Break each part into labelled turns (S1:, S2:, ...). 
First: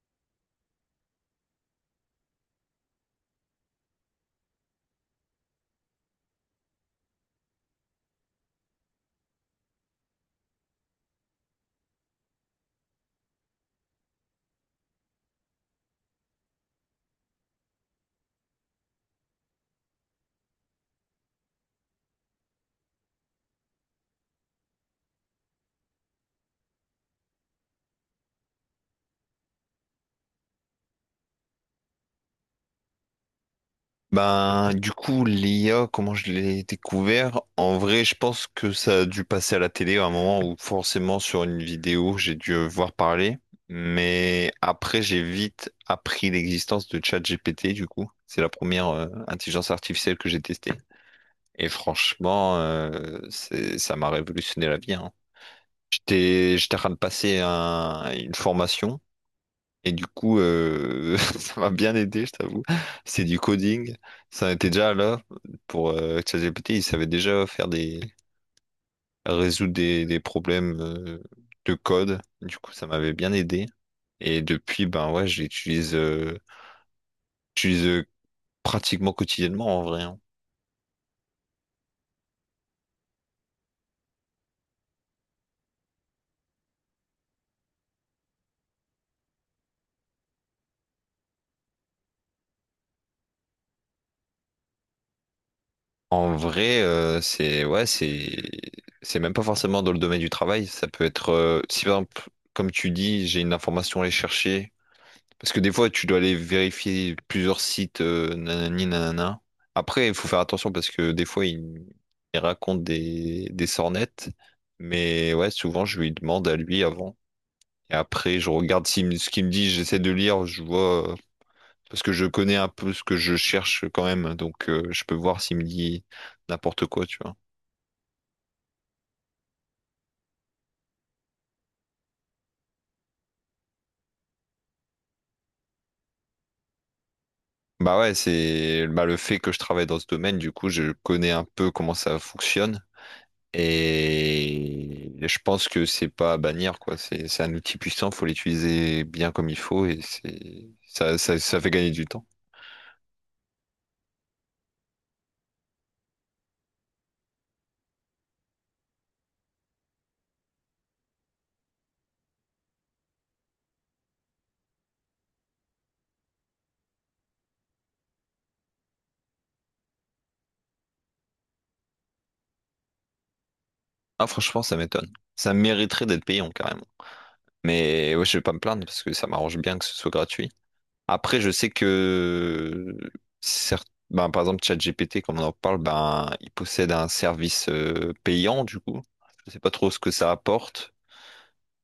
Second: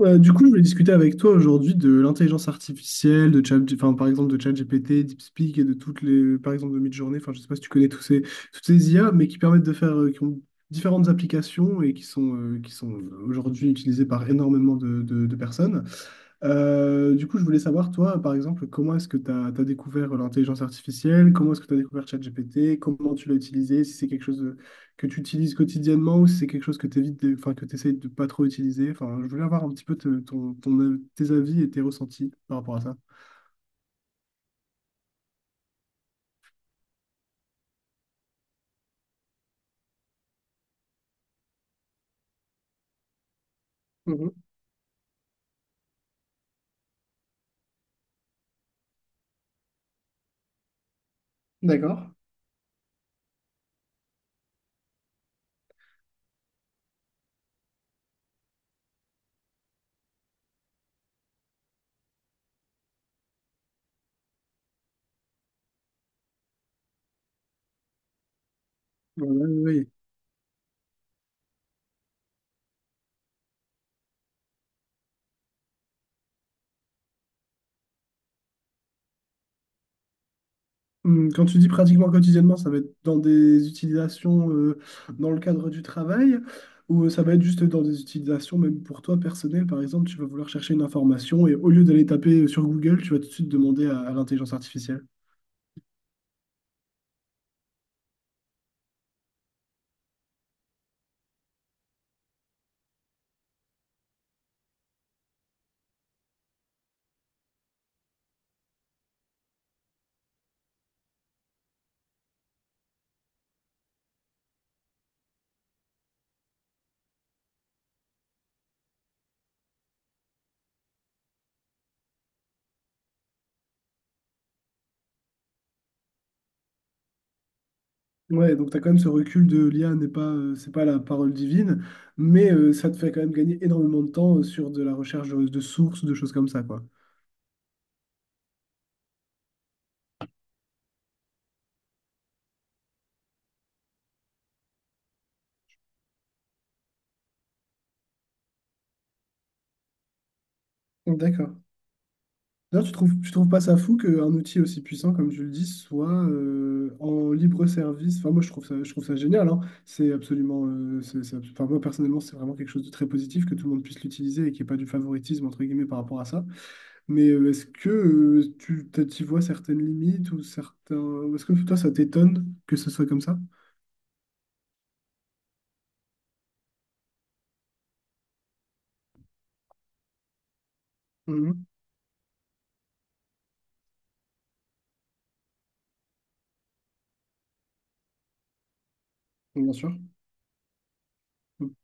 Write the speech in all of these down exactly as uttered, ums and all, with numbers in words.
S1: Euh, du coup, je voulais discuter avec toi aujourd'hui de l'intelligence artificielle, de Chat, enfin, par exemple de ChatGPT, DeepSpeak et de toutes les, par exemple de Midjourney. Enfin, je sais pas si tu connais tous ces, toutes ces I A, mais qui permettent de faire, euh, qui ont différentes applications et qui sont, euh, qui sont aujourd'hui utilisées par énormément de, de- de personnes. Euh, du coup, je voulais savoir, toi, par exemple, comment est-ce que tu as découvert l'intelligence artificielle? Comment est-ce que tu as découvert ChatGPT? Comment tu l'as utilisé? Si c'est quelque chose de- que tu utilises quotidiennement ou si c'est quelque chose que tu évites, de- enfin, que tu essaies de pas trop utiliser. Enfin, je voulais avoir un petit peu te- ton, ton- tes avis et tes ressentis par rapport à ça.
S2: Ben, du coup, l'I A, comment je l'ai découvert? En vrai, je pense que ça a dû passer à la télé à un moment où forcément sur une vidéo, j'ai dû voir parler.
S1: Mhm.
S2: Mais après, j'ai vite appris l'existence de ChatGPT, du coup. C'est la première euh, intelligence artificielle que j'ai testée. Et
S1: D'accord.
S2: franchement, euh, c'est- ça m'a révolutionné la vie, hein. J'étais, j'étais en train de passer un- une formation. Et du coup, euh, ça m'a bien aidé, je t'avoue. C'est du coding. Ça était déjà là pour euh, ChatGPT. Il savait déjà faire des résoudre
S1: Oui.
S2: des, des problèmes euh, de code. Du coup, ça m'avait bien aidé. Et depuis, ben ouais, je l'utilise euh, j'utilise, euh, pratiquement quotidiennement en vrai, hein.
S1: Hum, quand tu dis pratiquement quotidiennement, ça va être dans des utilisations euh, dans le cadre du travail ou euh, ça va être juste dans des utilisations même pour toi personnel. Par exemple, tu vas vouloir chercher une information et au lieu d'aller taper euh, sur Google, tu vas tout de suite demander à, à l'intelligence artificielle.
S2: En vrai, euh, c'est ouais, c'est c'est même pas forcément dans le domaine du travail. Ça peut être euh, si par exemple, comme tu dis, j'ai une information à aller chercher. Parce que des fois, tu dois aller vérifier plusieurs sites, euh, nanani, nanana. Après, il faut faire attention parce que des fois, il, il raconte des, des sornettes. Mais ouais, souvent, je lui demande à lui avant. Et après, je regarde s'il me- ce qu'il me dit, j'essaie de lire, je vois. euh, Parce que je connais un peu ce que je cherche quand même. Donc, euh, je peux voir s'il me dit n'importe quoi, tu vois.
S1: Ouais, donc tu as quand même ce recul de l'I A n'est pas, euh, c'est pas la parole divine, mais euh, ça te fait quand même gagner énormément de temps euh, sur de la recherche de, de sources, de choses comme ça, quoi.
S2: Bah ouais, c'est bah, le fait que je travaille dans ce domaine, du coup, je connais un peu comment ça fonctionne. Et je pense que c'est pas à bannir, quoi. C'est c'est un outil puissant, faut l'utiliser bien comme il faut et c'est ça, ça,
S1: D'accord.
S2: ça fait gagner du temps.
S1: D'ailleurs, tu trouves, tu trouves pas ça fou qu'un outil aussi puissant, comme tu le dis, soit euh, en libre service. Enfin, moi, je trouve ça, je trouve ça génial, hein. C'est absolument, euh, c'est, c'est abs- Enfin, moi, personnellement, c'est vraiment quelque chose de très positif que tout le monde puisse l'utiliser et qu'il n'y ait pas du favoritisme, entre guillemets, par rapport à ça. Mais euh, est-ce que euh, tu t'y vois certaines limites ou certains... Est-ce que toi, ça t'étonne que ce soit comme ça?
S2: Ah, franchement, ça m'étonne. Ça mériterait d'être payant, carrément. Mais ouais, je vais pas me plaindre parce que ça m'arrange bien que ce soit gratuit. Après, je
S1: Mhm.
S2: sais que certes, ben, par exemple, ChatGPT, comme on en parle, ben, il possède un service euh, payant, du coup. Je sais pas
S1: Bien
S2: trop
S1: sûr.
S2: ce que ça apporte.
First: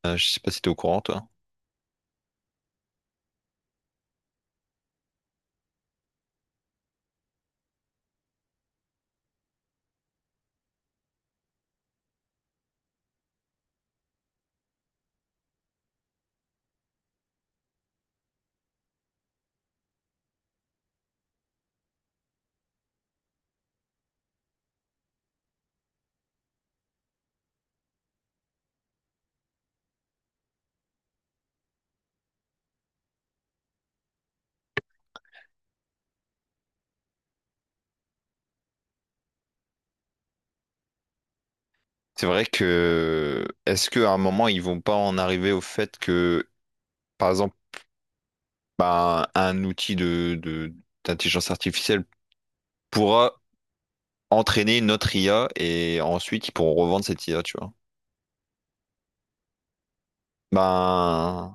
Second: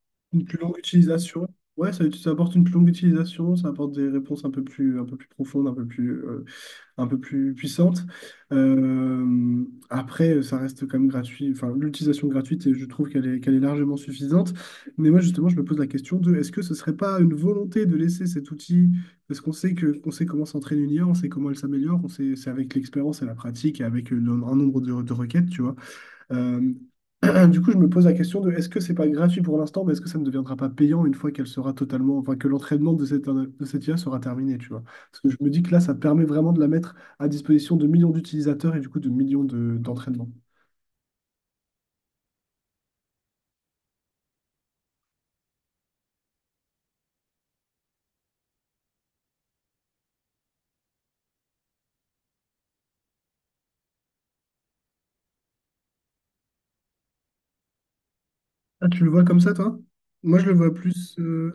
S2: Euh, je sais
S1: Une
S2: pas
S1: plus
S2: si t'es au
S1: longue
S2: courant, toi.
S1: utilisation. Ouais, ça, ça apporte une plus longue utilisation, ça apporte des réponses un peu plus, un peu plus profondes, un peu plus, euh, un peu plus puissante. Euh, Après, ça reste quand même gratuit. Enfin, l'utilisation gratuite, et je trouve qu'elle est, qu'elle est largement suffisante. Mais moi, justement, je me pose la question de est-ce que ce serait pas une volonté de laisser cet outil, parce qu'on sait que, on sait comment s'entraîne une I A, on sait comment elle s'améliore, on sait, c'est avec l'expérience et la pratique et avec le- un nombre de, de requêtes, tu vois. Euh, du coup, je me pose la question de est-ce que c'est pas gratuit pour l'instant, mais est-ce que ça ne deviendra pas payant une fois qu'elle sera totalement, enfin que l'entraînement de cette, de cette I A sera terminé, tu vois? Parce que je me dis que là, ça permet vraiment de la mettre à disposition de millions d'utilisateurs et du coup de millions de, d'entraînements.
S2: C'est vrai que est-ce qu'à un moment ils vont pas en arriver au fait que, par exemple, bah, un outil de, de- d'intelligence artificielle pourra entraîner notre I A et ensuite ils pourront revendre cette I A, tu vois.
S1: Ah, tu le vois comme ça, toi? Moi, je le vois plus. Euh,
S2: Ben,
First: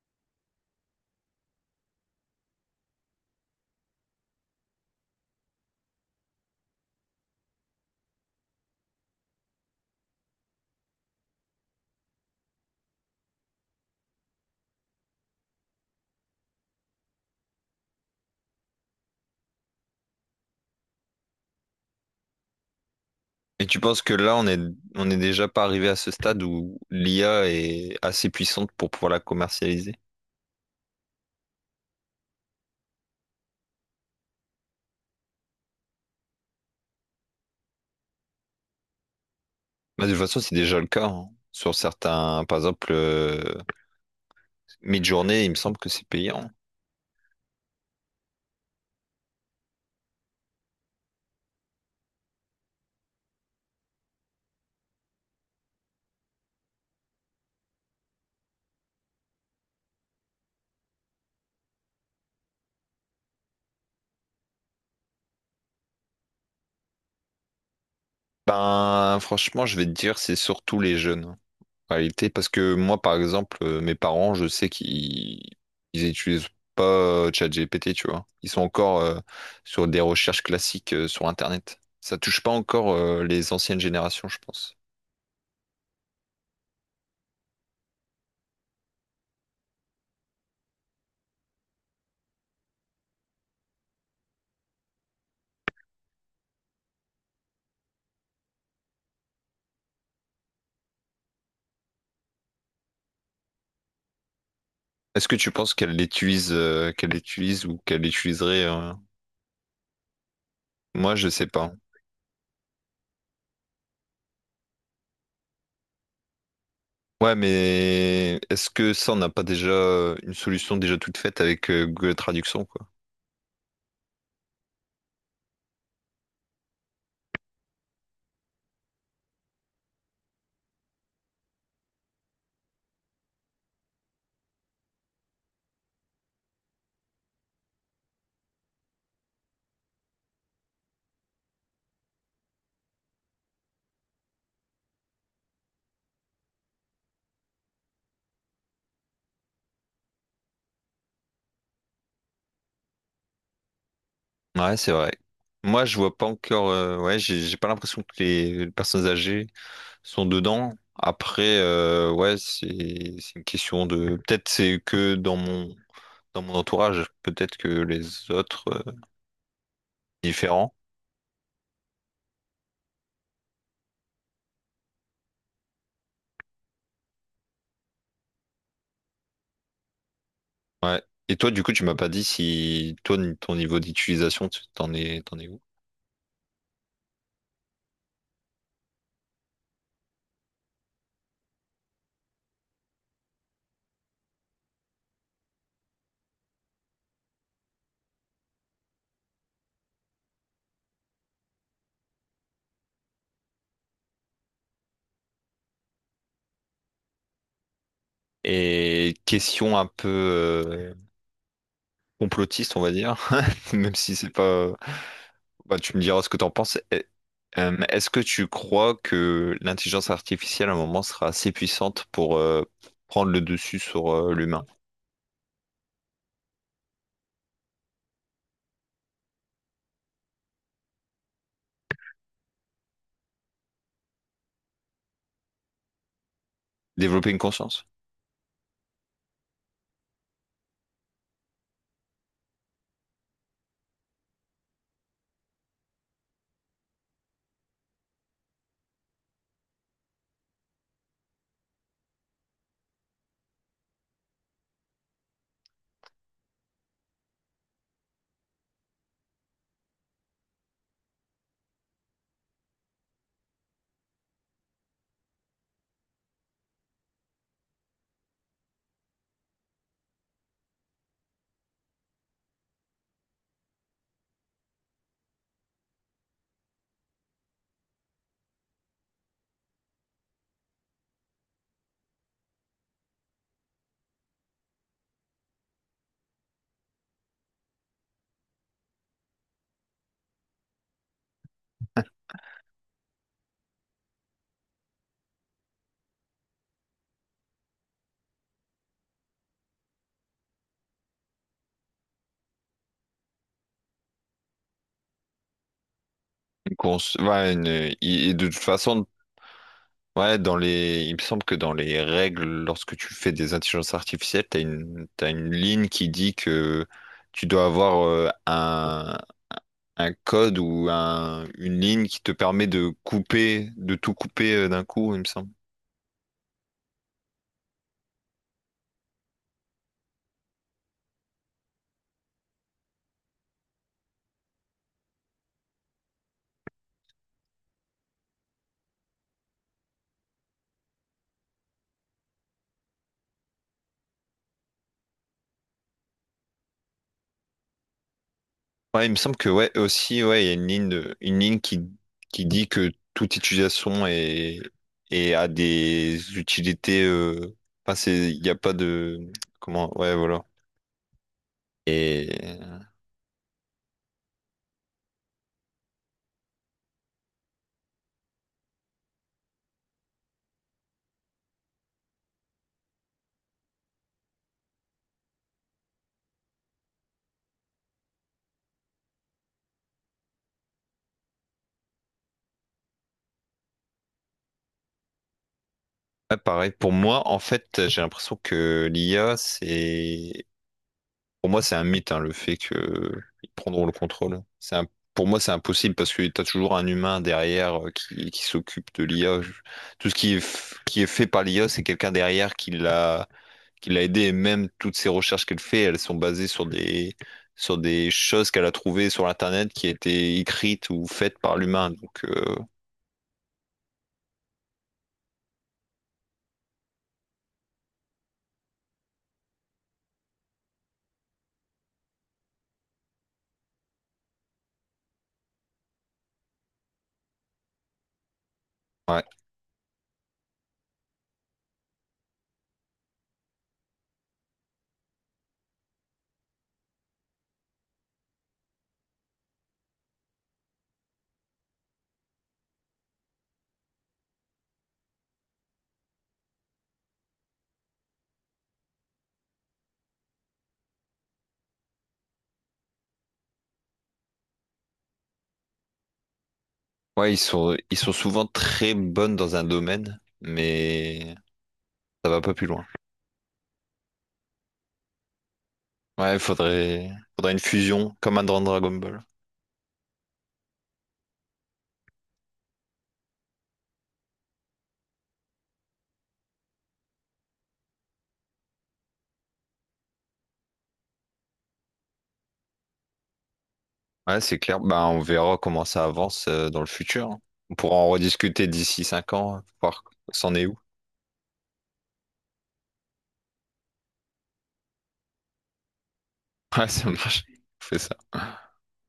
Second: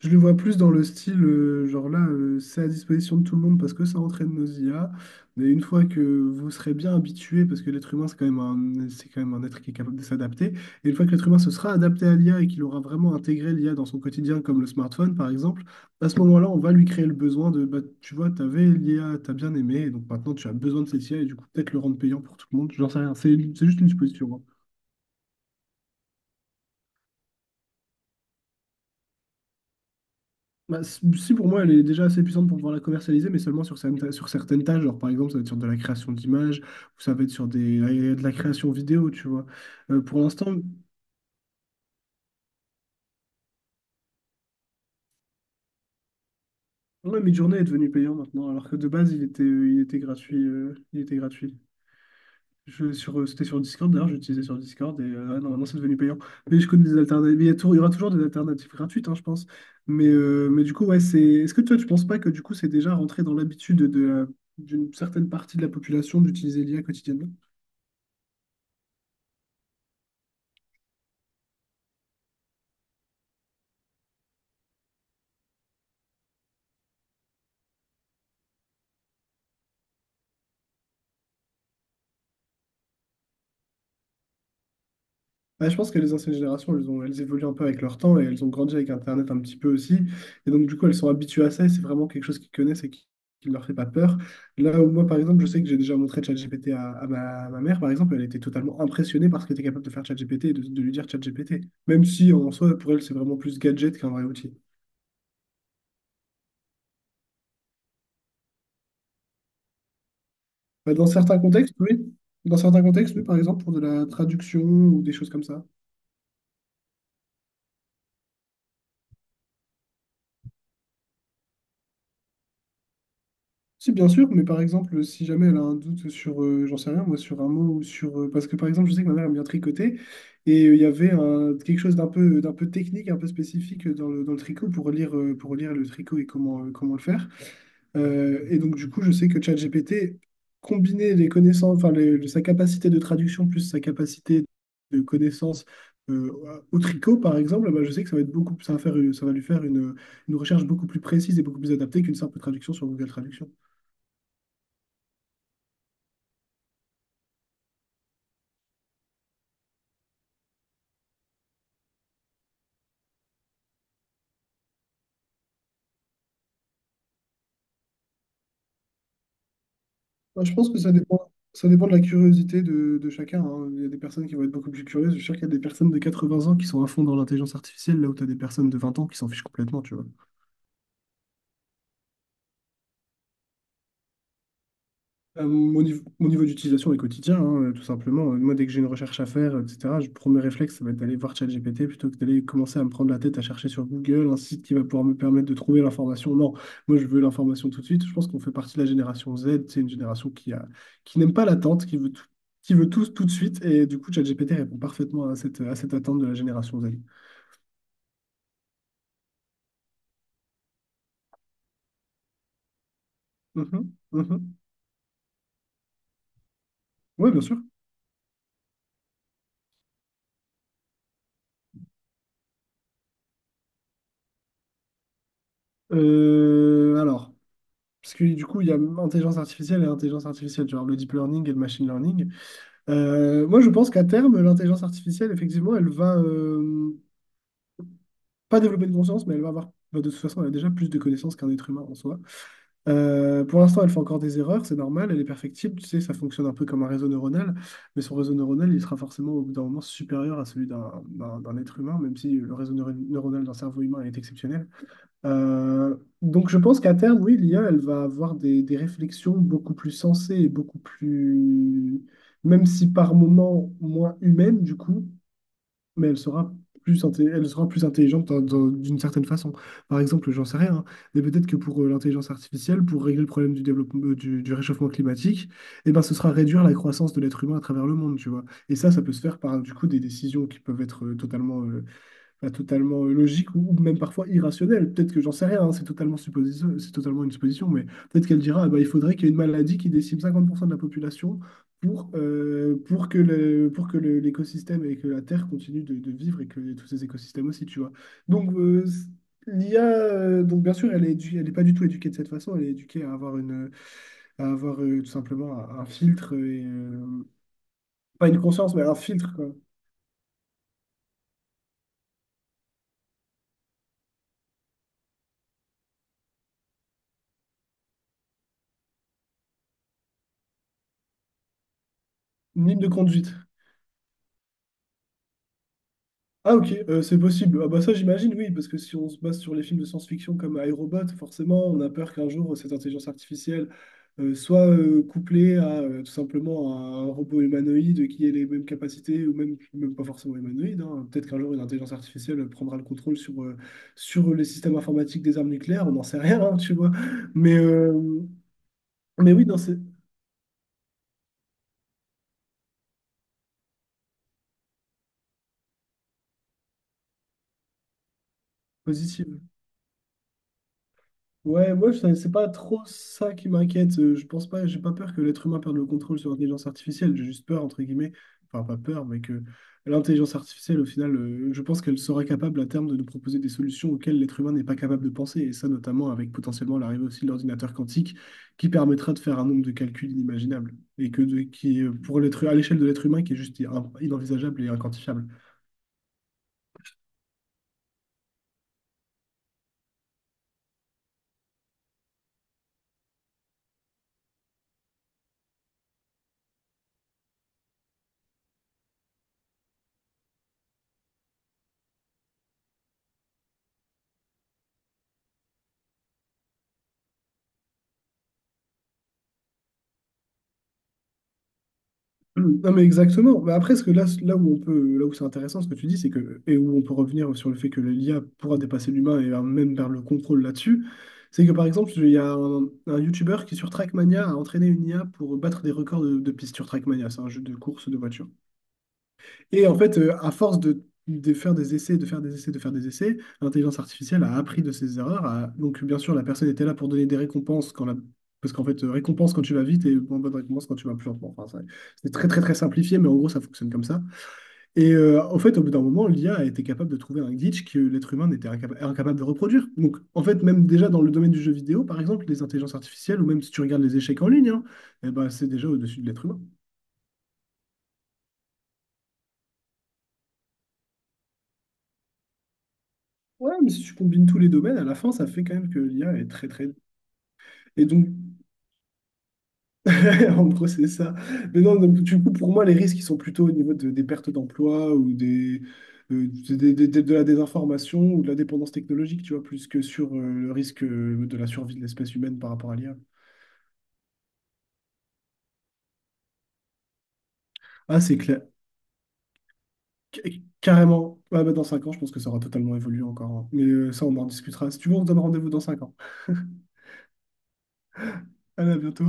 S1: Je le vois plus dans le style, euh, genre là, euh, c'est à disposition de tout le monde parce que ça entraîne nos I A. Mais une fois que vous serez bien habitué, parce que l'être humain, c'est quand même un, c'est quand même un être qui est capable de s'adapter, et une fois que l'être humain se sera adapté à l'I A et qu'il aura vraiment intégré l'I A dans son quotidien, comme le smartphone par exemple, à ce moment-là, on va lui créer le besoin de, bah, tu vois, t'avais l'I A, t'as bien aimé, et donc maintenant tu as besoin de cette I A, et du coup peut-être le rendre payant pour tout le monde, j'en sais rien, c'est c'est
S2: et tu
S1: juste une
S2: penses que
S1: supposition,
S2: là
S1: hein.
S2: on est on est déjà pas arrivé à ce stade où l'I A est assez puissante pour pouvoir la commercialiser?
S1: Bah, c- si pour moi elle est déjà assez puissante pour pouvoir la commercialiser, mais seulement sur, certaines sur certaines tâches, genre par exemple ça va être sur de la création d'images, ou ça va être sur des, de la création vidéo, tu vois. Euh,
S2: Bah, de toute
S1: pour
S2: façon, c'est
S1: l'instant,
S2: déjà le cas, hein. Sur certains, par exemple. euh, Mid-journée, il me semble que c'est payant.
S1: ouais, Midjourney est devenu payant maintenant, alors que de base il était, il était gratuit, euh, il était gratuit. Je, sur, euh, c'était sur Discord, d'ailleurs, j'utilisais sur Discord et euh, ah non, maintenant c'est devenu payant. Mais je connais des alternatives. Il y a tou- il y aura toujours des alternatives gratuites, hein, je pense. Mais, euh, mais du coup, ouais, c'est. Est-ce que toi, tu penses pas que du coup, c'est déjà rentré dans l'habitude de la- d'une certaine partie de la population d'utiliser l'I A quotidiennement?
S2: Ben, franchement, je vais te dire, c'est surtout les jeunes, hein, en réalité, parce que moi, par exemple, euh, mes parents, je sais qu'ils ils utilisent pas euh, ChatGPT, tu vois. Ils sont encore euh, sur des recherches classiques euh, sur Internet. Ça touche pas encore euh, les anciennes générations, je pense.
S1: Ouais, je pense que les anciennes générations, elles ont, elles évoluent un peu avec leur temps et elles ont grandi avec Internet un petit peu aussi. Et donc, du coup, elles sont habituées à ça et c'est vraiment quelque chose qu'ils connaissent et qui qui ne leur fait pas peur. Là où moi, par exemple, je sais que j'ai déjà montré ChatGPT à, à ma, à ma mère, par exemple, elle était totalement impressionnée par ce qu'était capable de faire ChatGPT et de, de lui dire ChatGPT. Même si, en soi, pour elle, c'est vraiment plus gadget qu'un vrai outil.
S2: Est-ce que tu penses qu'elle l'utilise euh, qu'elle l'utilise ou qu'elle l'utiliserait euh,
S1: Bah, dans
S2: moi, je
S1: certains
S2: sais pas.
S1: contextes, oui. Dans certains contextes, oui, par exemple, pour de la traduction ou des choses comme ça.
S2: Ouais, mais est-ce que ça, on n'a pas déjà euh, une solution déjà toute faite avec euh, Google Traduction, quoi?
S1: Si, bien sûr, mais par exemple, si jamais elle a un doute sur, euh, j'en sais rien, moi, sur un mot ou sur. euh, Parce que par exemple, je sais que ma mère aime bien tricoter et euh, il y avait un, quelque chose d'un peu, d'un peu technique, un peu spécifique dans le, dans le tricot pour lire, euh, pour lire le tricot et comment, euh, comment le faire. Euh, et donc, du coup, je sais que ChatGPT, combiner les connaissances, enfin, les- le- sa capacité de traduction plus sa capacité de connaissance euh, au tricot, par exemple, bah, je sais que ça va être beaucoup, ça va faire, une- ça va lui faire une, une recherche beaucoup plus précise et beaucoup plus adaptée qu'une simple traduction sur Google Traduction.
S2: Ouais, c'est vrai. Moi, je vois pas encore. euh, ouais, j'ai j'ai pas l'impression que les personnes âgées sont dedans. Après, euh, ouais, c'est c'est une question de. Peut-être c'est que dans mon dans mon entourage. Peut-être que les autres euh,
S1: Moi, je pense
S2: différents.
S1: que ça dépend, ça dépend de la curiosité de, de chacun, hein. Il y a des personnes qui vont être beaucoup plus curieuses. Je suis sûr qu'il y a des personnes de quatre-vingts ans qui sont à fond dans l'intelligence artificielle, là où tu as des personnes de vingt ans qui s'en fichent complètement, tu vois.
S2: Ouais. Et toi, du coup, tu m'as pas dit si toi, n- ton niveau d'utilisation, tu- t'en es, t'en
S1: Euh,
S2: es où?
S1: mon niveau, mon niveau d'utilisation est quotidien, hein, euh, tout simplement. Euh, Moi, dès que j'ai une recherche à faire, euh, et cetera, je, premier réflexe, ça va être d'aller voir ChatGPT plutôt que d'aller commencer à me prendre la tête à chercher sur Google un site qui va pouvoir me permettre de trouver l'information. Non, moi, je veux l'information tout de suite. Je pense qu'on fait partie de la génération Z. C'est une génération qui a, qui n'aime pas l'attente, qui veut tout, qui veut tout, tout de suite. Et du coup, ChatGPT répond parfaitement à cette, à cette attente de la génération Z.
S2: Et question un peu euh, complotiste, on va dire, même
S1: Mhm,
S2: si c'est
S1: mhm.
S2: pas. Bah, tu me diras ce que t'en penses. Eh,
S1: Oui, bien sûr.
S2: euh, Est-ce que tu crois que l'intelligence artificielle, à un moment, sera assez puissante pour euh, prendre le dessus sur euh, l'humain?
S1: Euh, alors, parce que du coup, il y a intelligence artificielle et intelligence artificielle, genre le deep learning et le machine learning. Euh, moi, je pense qu'à terme, l'intelligence artificielle, effectivement, elle va euh,
S2: Développer une conscience?
S1: pas développer de conscience, mais elle va avoir, bah, de toute façon, elle a déjà plus de connaissances qu'un être humain en soi. Euh, pour l'instant, elle fait encore des erreurs, c'est normal, elle est perfectible, tu sais, ça fonctionne un peu comme un réseau neuronal, mais son réseau neuronal, il sera forcément au bout d'un moment supérieur à celui d'un d'un- d'un être humain, même si le réseau neuro- neuronal d'un cerveau humain est exceptionnel. Euh, donc je pense qu'à terme, oui, l'I A, elle va avoir des, des réflexions beaucoup plus sensées et beaucoup plus, même si par moments moins humaines du coup, mais elle sera plus, inté- elle sera plus intelligente dans- dans- d'une certaine façon. Par exemple, j'en sais rien, hein, mais peut-être que pour euh, l'intelligence artificielle, pour régler le problème du développement, euh, du, du réchauffement climatique, eh ben, ce sera réduire la croissance de l'être humain à travers le monde, tu vois. Et ça, ça peut se faire par du coup des décisions qui peuvent être euh, totalement euh, enfin, totalement euh, logique ou ou même parfois irrationnelle. Peut-être que j'en sais rien, hein, c'est totalement supposition, c'est totalement une supposition, mais peut-être qu'elle dira, ah bah, il faudrait qu'il y ait une maladie qui décime cinquante pour cent de la population pour, euh, pour que le, pour que le- l'écosystème et que la Terre continue de, de vivre et que tous ces écosystèmes aussi, tu vois. Donc, euh, c- l'I A, euh, donc bien sûr, elle est édu- elle n'est pas du tout éduquée de cette façon, elle est éduquée à avoir une, à avoir euh, tout simplement un, un filtre et,
S2: Une cons-
S1: euh,
S2: ouais, une-
S1: pas
S2: et
S1: une
S2: de toute
S1: conscience, mais un
S2: façon,
S1: filtre, quoi.
S2: ouais, dans les... il me semble que dans les règles, lorsque tu fais des intelligences artificielles, t'as une... t'as une ligne qui dit que tu dois avoir euh, un... un code ou un... une ligne qui te
S1: Une
S2: permet
S1: ligne de
S2: de
S1: conduite.
S2: couper, de tout couper euh, d'un coup, il me semble.
S1: Ah ok, euh, c'est possible. Ah bah ça j'imagine, oui, parce que si on se base sur les films de science-fiction comme iRobot, forcément, on a peur qu'un jour euh, cette intelligence artificielle euh, soit euh, couplée à euh, tout simplement à un robot humanoïde qui ait les mêmes capacités, ou même, même pas forcément humanoïde, hein. Peut-être qu'un jour une intelligence artificielle prendra le contrôle sur, euh, sur les systèmes informatiques des armes nucléaires, on n'en sait rien, hein, tu vois. Mais, euh,
S2: Ouais, il me
S1: mais
S2: semble
S1: oui,
S2: que
S1: dans
S2: ouais,
S1: c'est
S2: aussi, ouais, il y a une ligne de... une ligne qui... qui dit que toute utilisation est, est à des utilités. euh, Enfin, c'est... il n'y a pas
S1: positif.
S2: de. Comment? Ouais, voilà.
S1: Ouais, moi, je-
S2: Et.
S1: c'est pas trop ça qui m'inquiète. Euh, Je pense pas, j'ai pas peur que l'être humain perde le contrôle sur l'intelligence artificielle. J'ai juste peur, entre guillemets, enfin, pas peur, mais que l'intelligence artificielle, au final, euh, je pense qu'elle sera capable à terme de nous proposer des solutions auxquelles l'être humain n'est pas capable de penser. Et ça, notamment avec potentiellement l'arrivée aussi de l'ordinateur quantique, qui permettra de faire un nombre de calculs inimaginables. Et que de- qui, est, pour l'être, à l'échelle de l'être humain, qui est juste in- inenvisageable et inquantifiable.
S2: Ouais, pareil, pour moi, en fait, j'ai l'impression que l'I A, c'est... Pour moi, c'est un mythe, hein, le fait qu'ils prendront le contrôle. C'est un- pour moi, c'est impossible parce que tu as toujours un humain derrière euh, qui, qui s'occupe de l'I A. Je- Tout ce qui est, f- qui est fait par l'I A, c'est quelqu'un derrière qui l'a qui l'a aidé. Et même toutes ces recherches qu'elle fait, elles sont basées sur des, sur des choses qu'elle a trouvées sur Internet qui étaient écrites ou faites par l'humain. Donc, euh,
S1: Non mais exactement. Mais après, ce que là, là où on peut, là où c'est intéressant, ce que tu dis, c'est que et où on peut revenir sur le fait que l'I A pourra dépasser l'humain et euh, même vers le contrôle là-dessus, c'est que par exemple, il y a un, un YouTuber qui sur Trackmania a entraîné une I A pour battre des records de, de pistes sur Trackmania, c'est un jeu de course de voiture.
S2: ouais.
S1: Et en fait, euh, à force de, de faire des essais, de faire des essais, de faire des essais, l'intelligence artificielle a appris de ses erreurs. a- Donc, bien sûr, la personne était là pour donner des récompenses quand la... Parce qu'en fait, euh, récompense quand tu vas vite et bonne bonne récompense quand tu vas plus lentement. Enfin, ça- c'est très, très, très simplifié, mais en gros, ça fonctionne comme ça. Et euh, en fait, au bout d'un moment, l'IA a a été capable de trouver un glitch que l'être humain n'était incapa- incapable de reproduire. Donc, en fait, même déjà dans le domaine du jeu vidéo, par exemple, les intelligences artificielles, ou même si tu regardes les échecs en ligne, hein, eh ben, c'est déjà au-dessus de l'être humain.
S2: Ouais, ils sont, ils sont souvent très bonnes dans un domaine, mais ça va pas plus loin.
S1: Ouais, mais si tu combines tous les domaines, à la fin, ça fait quand même que l'I A est
S2: Ouais, il
S1: très très...
S2: faudrait, faudrait une
S1: Et donc,
S2: fusion, comme un dans Dragon Ball.
S1: en gros, c'est ça. Mais non, donc, du coup, pour moi, les risques, ils sont plutôt au niveau de- des pertes d'emploi ou des, euh, des- des- des- de la désinformation ou de la dépendance technologique, tu vois, plus que sur euh, le risque euh, de la survie de l'espèce humaine par rapport à l'I A.
S2: Ouais, c'est clair. Bah, on verra comment ça avance euh, dans le futur, hein. On pourra
S1: Ah,
S2: en
S1: c'est clair.
S2: rediscuter d'ici cinq ans, voir
S1: Ca-
S2: s'en est où.
S1: Carrément. Ah, bah, dans cinq ans, je pense que ça aura totalement évolué encore, hein. Mais euh, ça, on en discutera. Si tu veux, on se donne rendez-vous dans cinq ans.
S2: Ouais, ça marche. On fait ça.
S1: Allez, à bientôt.